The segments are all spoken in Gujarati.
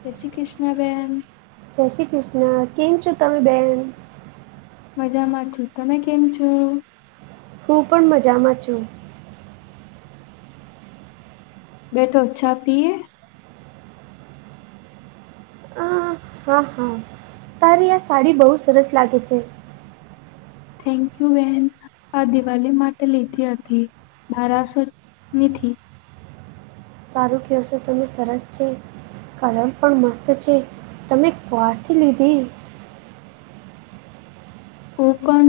જય શ્રી કૃષ્ણ બેેન. જય શ્રી કૃષ્ણ કેમ છો તમે બેહેન. મજામાં છું તમે કેમ છો. હું પણ મજામાં છું. બેઠો છા પીએ. આ હા હા તારી આ સાડી બહુ સરસ લાગે છે. થેન્ક યુ બેેન. આ દિવાળી માટે લીધી હતી બારાસો નીથી. સારું કહશો તમે સરસ છે. કલમ પણ મસ્ત છે તમે ક્યાંથી લીધી. ઓ પણ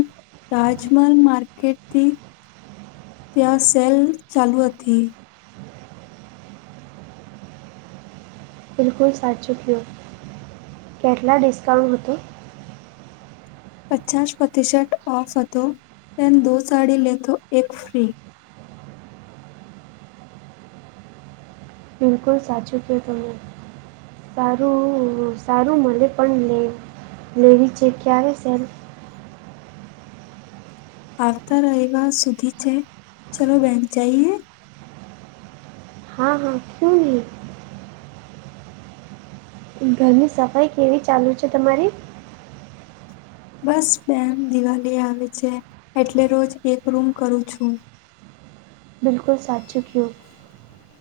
રાજમલ માર્કેટથી ત્યાં સેલ ચાલુ હતી બિલકુલ સાચૂક્યો કેટલા ડિસ્કાઉન્ટ હતો પચાસ પ્રતિશટ ઓફ હતો એન દો સાડી લેતો એક ફ્રી. બિલકુલ સાચું કો તમેને. સારું સારું મળે પણે લેવી છે ક્યારે સેલ્ આવતા રહેવા સુધી છે ચલો બેન જઈએ હા હા શું નહી ઘરની સફાઈ કેવી ચાલુ છે તમારી. બસ બેન દિવાળી આવે છે એટલે રોજ એક રૂમ કરું છું. બિલકુલ સાચુ કયો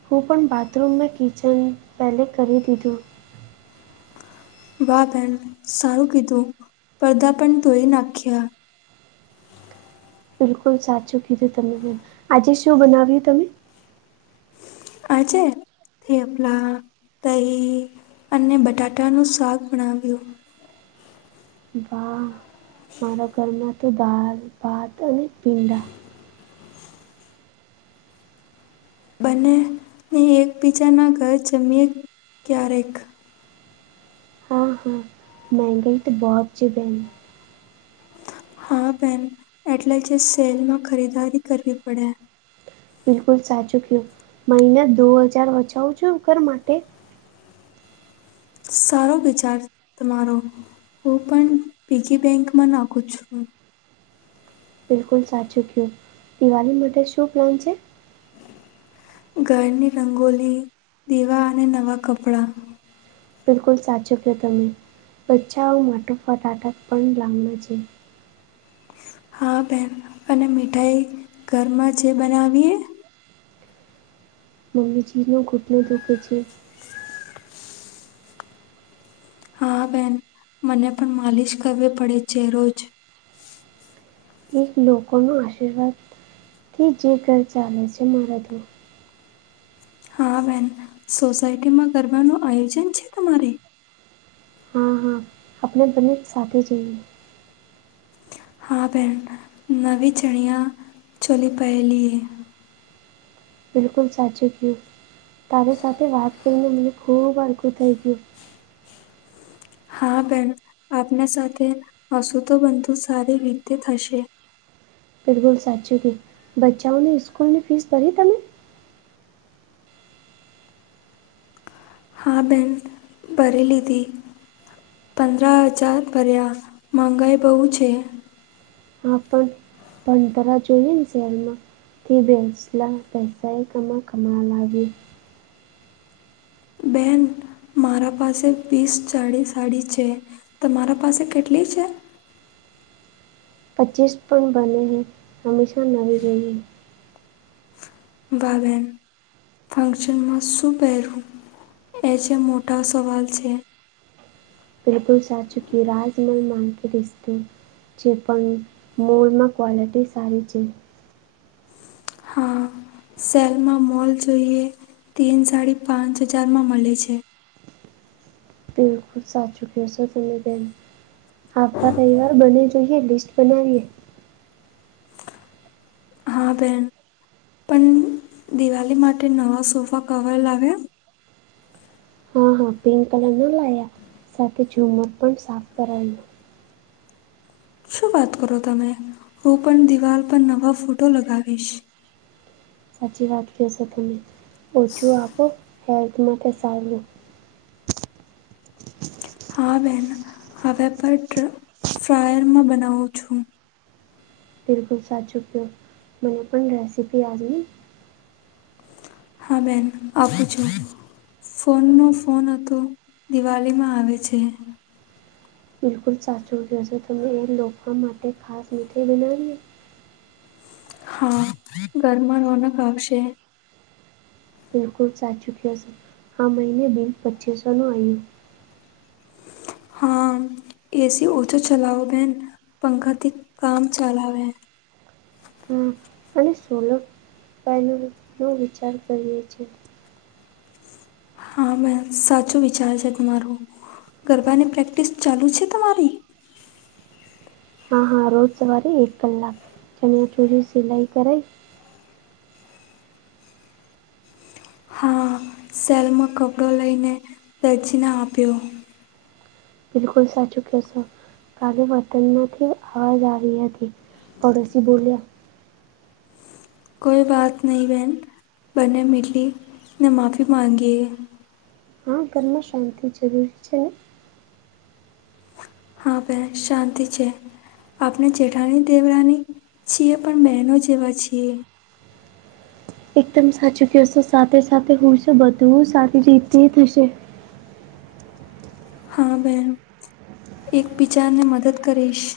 હું પણ બાથરૂમમાંં કિચન પહેલે કરી દીધું. વા બેહેન સારું કીધું પડદા પણ ધોઈ નાખ્યા. બિલકુલ સાચું કીધું તમેન આજે શું બનાવ્યું તમે. આજે થેપલા દહી અને બટાટાનું શાક બનાવ્યું. બાહ મારા ઘરના તો દાલ બાથ અને પીંડા બને એકબીજાના ઘર જમીએ ક્યારેક હા-હા મેગાઈ તો બો [unintelligible] હા બેન એટલે જે સેલમાં ખરીદારી કરવી પડે. બિલકુલ સાચું કયું મહિને દો હજાર બચાવું છું ઘર માટે સારો વિચાર તમારો હું પણ પીગી બેંકમાં નાખું છું. બિલકુલ સાચું કયું દિવાળી માટે શું પ્લાન છે ઘરની રંગોલી દીવા અને નવા કપડાં. બિલકુલ સાચું કયો તમે બચા [unintelligible] હા બેહેન અને મીઠાઈ ઘરમાં જે બનાવીએ મમ્મીજીીનો ઘુટનો દુઃખે છે. હા બેન મને પણ માલિશ કરવી પડે છે, રોજ. એક લોકોનો આશીર્વાદથી જે ઘર ચાલે છે, મારા તો. હા બેન સોસાયટીમાં ગરબાનું આયોજન છે, તમારે હા-હા આપણે બને સાથે જઈએ. હા ભેણ નવી ચણિયા છોલી પહેલી એ. બિલકુલ સાચું કયું તારી સાથે વાત કરીને મને ખૂબ [unintelligible] થઈ ગયું. હા બેન આપના સાથે હસુ તો બનતું સારી રીતે થશે. બિલકુલ સાચું કીધું બચ્ચાઓની સ્કૂલ ની ફીસ ભરી તમે? હા બેન ભરી લીધી. પંદર હજાર ભર્યા મંગાઈ બહુ છે. હા પણ ભંતાર જોઈએ ને સેલમાં [unintelligible] બેન મારા પાસે પીસ [unintelligible] સાડી છે. તમારા પાસે કેટલી છે? પચીસ પણ બને છે, હંમેશા નવી રઈએ [unintelligible] ફંક્શનમાં શું પહેરું એ જે મોટા સવાલ છે. બિલકુલ સાચુ કયું રાજમલમાં કે રિશતો છે પણ મોલ માં ક્વલિટી સારી છે. હા સેલમાં મોલ જોઈએ તીન સાડી પાંચ હજારમાં મળે છે. બિલકુલ સાચુ ક્યો છો તમે બેન આવતા તહેવાર બને જોઈએ લિસ્ટ બનાવીએ. હા બેન પણ દિવાળી માટે નવા સોફા કવર લાવ્યા? હા-હા પિંક કલર ના લાયા સાથે ઝુમર પણ સાફ કરાયું શું વાત કરો તમે હું પણ દિવાલ પર નવા ફોટો લગાવીશ. સાચી વાત કહેશો તમે ઓછું આપો હેલ્થ માટે સારું હા બેન હવે બટ ફ્રાયરમાં બનાવું છું. બિલકુલ સાચું કયો મને પણ રેસીપી આલની હા બેન આપું છું. ફોનનો ફોન હતો દિવાળીમાં આવે છે. બિલકુલ સાચું કયો શો તમે એ લોખવા માટે ખાસ મીઠાઈ બનાવીએ હા ઘરમાં રોનક આવશે. બિલકુલ સાચું કયો શો આ મહિને બિલ પચીસોનું આવ્યું. હા એસી ઓછો ચલાવો બેન પંખાથી કામ ચલાવે હા અને સોલર પેનલનો વિચાર કરીએ છીએ. હા બેન સાચું વિચાર છે, તમારું ગરબાની પ્રેક્ટિસ ચાલુ છે, તમારી? હા-હા રોજ સવારે એક કલાક ચણ્યા ચોરી સલાઈ કરાઈ હા સેલમાં કપડો લઈને દરજીને આપ્યો. બિલકુલ સાચુ ક્યો શો કાલે વર્તનમાંથી અવાજ આવી હતી પડોશી બોલ્યા. કોઈવાત નહીં બહેન બંને મિલીને માફી માંગીએ. હા ઘરમાં શાંતિ જરૂરી છે, ને હા બેન શાંતિ છે. આપણે જેઠાણી દેવરાની છીએ, પણ બહેનો જેવા છીએ. એકદમ સાચું કહેશો સાથે સાથે હું છે, બધું સારી રીતે થશે. હા, બેહેન એક બિજાને મદદ કરીશ.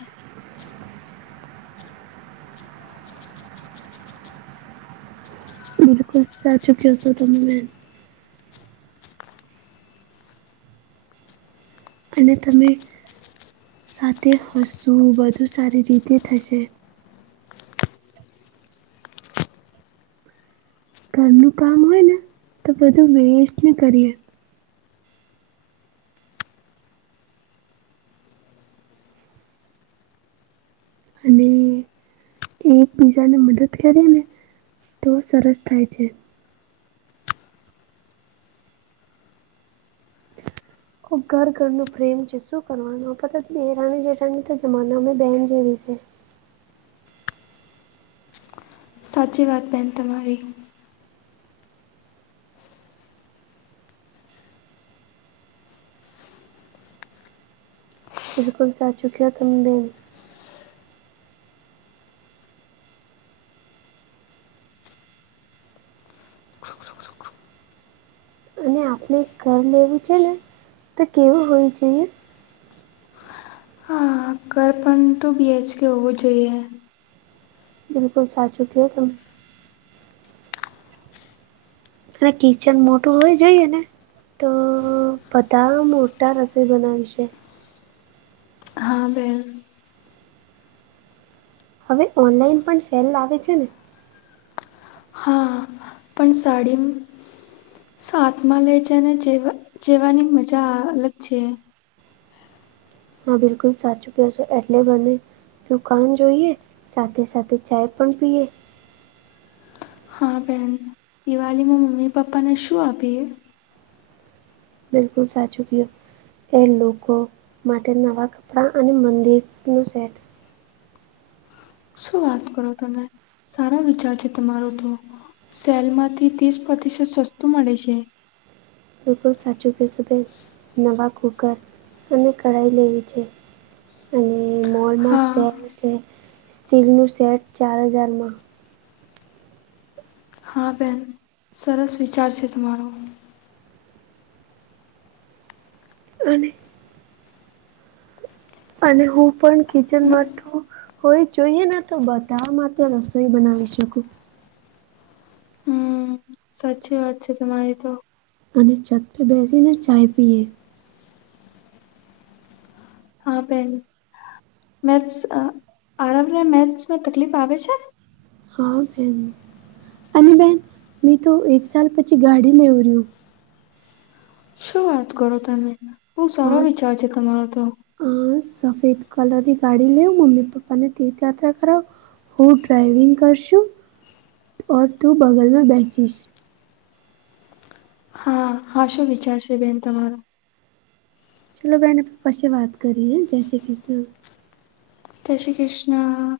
ગુસ્સા ચુક્યો છો, તમે મે. અને તમે સાથે હસવો બધું સારી રીતે થશે, ઘરનું કામ હોય નેતો બધું વેસ્ટને કરીએ. અને, એકબીજાને મદદ કરીને તો સરસ થાય છે, ખબ ઘર ઘરનું પ્રેમ છે, શું કરવાનું દેરાની જેઠાની તો જમાના અમે બહેન જેવી છે. સાચી વાત બેહેન તમારી. બિલકુલ સાચું ક્યો તમે બોલ. અને આપણે ઘર લેવું છે, ને તો કેવું હોવી જોઈએ. હા ઘર પણ ટુ બીએચકે હોવું જોઈએ. બિલકુલ સાચુ કયો તો, અને કિચન મોટું હોય જોઈએને, તો બધા મોટા રસોઈ બનાવીશે. હા, બેન. હવે ઓનલાઈન પણ સેલ આવેે છે, ને હા, પણ સાડીમાં. સાથમાં લેજને જેવા જેવાની મજા અલગ છે. હા બિલકુલ સાચૂક્યો છે, એટલે બને દુકાન જોઈએ સાથે સાથે ચાય પણ પીએ. હા બેન, દિવાળીમાં મમ્મી પપ્પાને શું આપીએ. બિલકુલ સાચુ કયો. એ લોકો માટે નવાં કપડાં અને મંદિરનું સેટ, શું વાત કરો તમે સારા વિચાર છે, તમારો તો સેલમાંથી ત્રીસ પ્રતિશત સસ્તું મળે છે. બિલકુલ સાચું કેશુંભાઈ નવા કુકર અને કઢાઈ લેવી જોઈએ. અને મોલમાં હા સેટ છે, સ્ટીલનું સેટ ચાર હજારમાં હા બેન સરસ વિચાર છે, તમારો અને અને હું પણ મે- કિચનમાં, હોય જોઈએ નેતો બધા માટે રસોઈ બનાવી શકું. હમ સાચી વાત છે, તમારી તો. અને છત પર બેસીને ચાય પીએ. હા બેન મેથ્સ આરામને મેથ્સમાં તકલીફ આવે છે, હા, બેન અને બેન મેંતો એક સાલ પછી ગાડી લેવી રહ્યું. શું વાત કરો તમે બહુ સારો હા વિચાર છે, તમારો તો અ સફેદ કલરની ગાડી લેવું, મમ્મી પપ્પા ને તીર્થયાત્રા કરાવે. હું ડ્રાઈવિંગ કરશું, ઓર તું બગલમાં બેસીશ. હાશું વિચારશે બેન તમારો. ચલો મેને પપ્પાસે વાત કરી હે, જય શ્રી કૃષ્ણ. જય શ્રી કૃષ્ણ.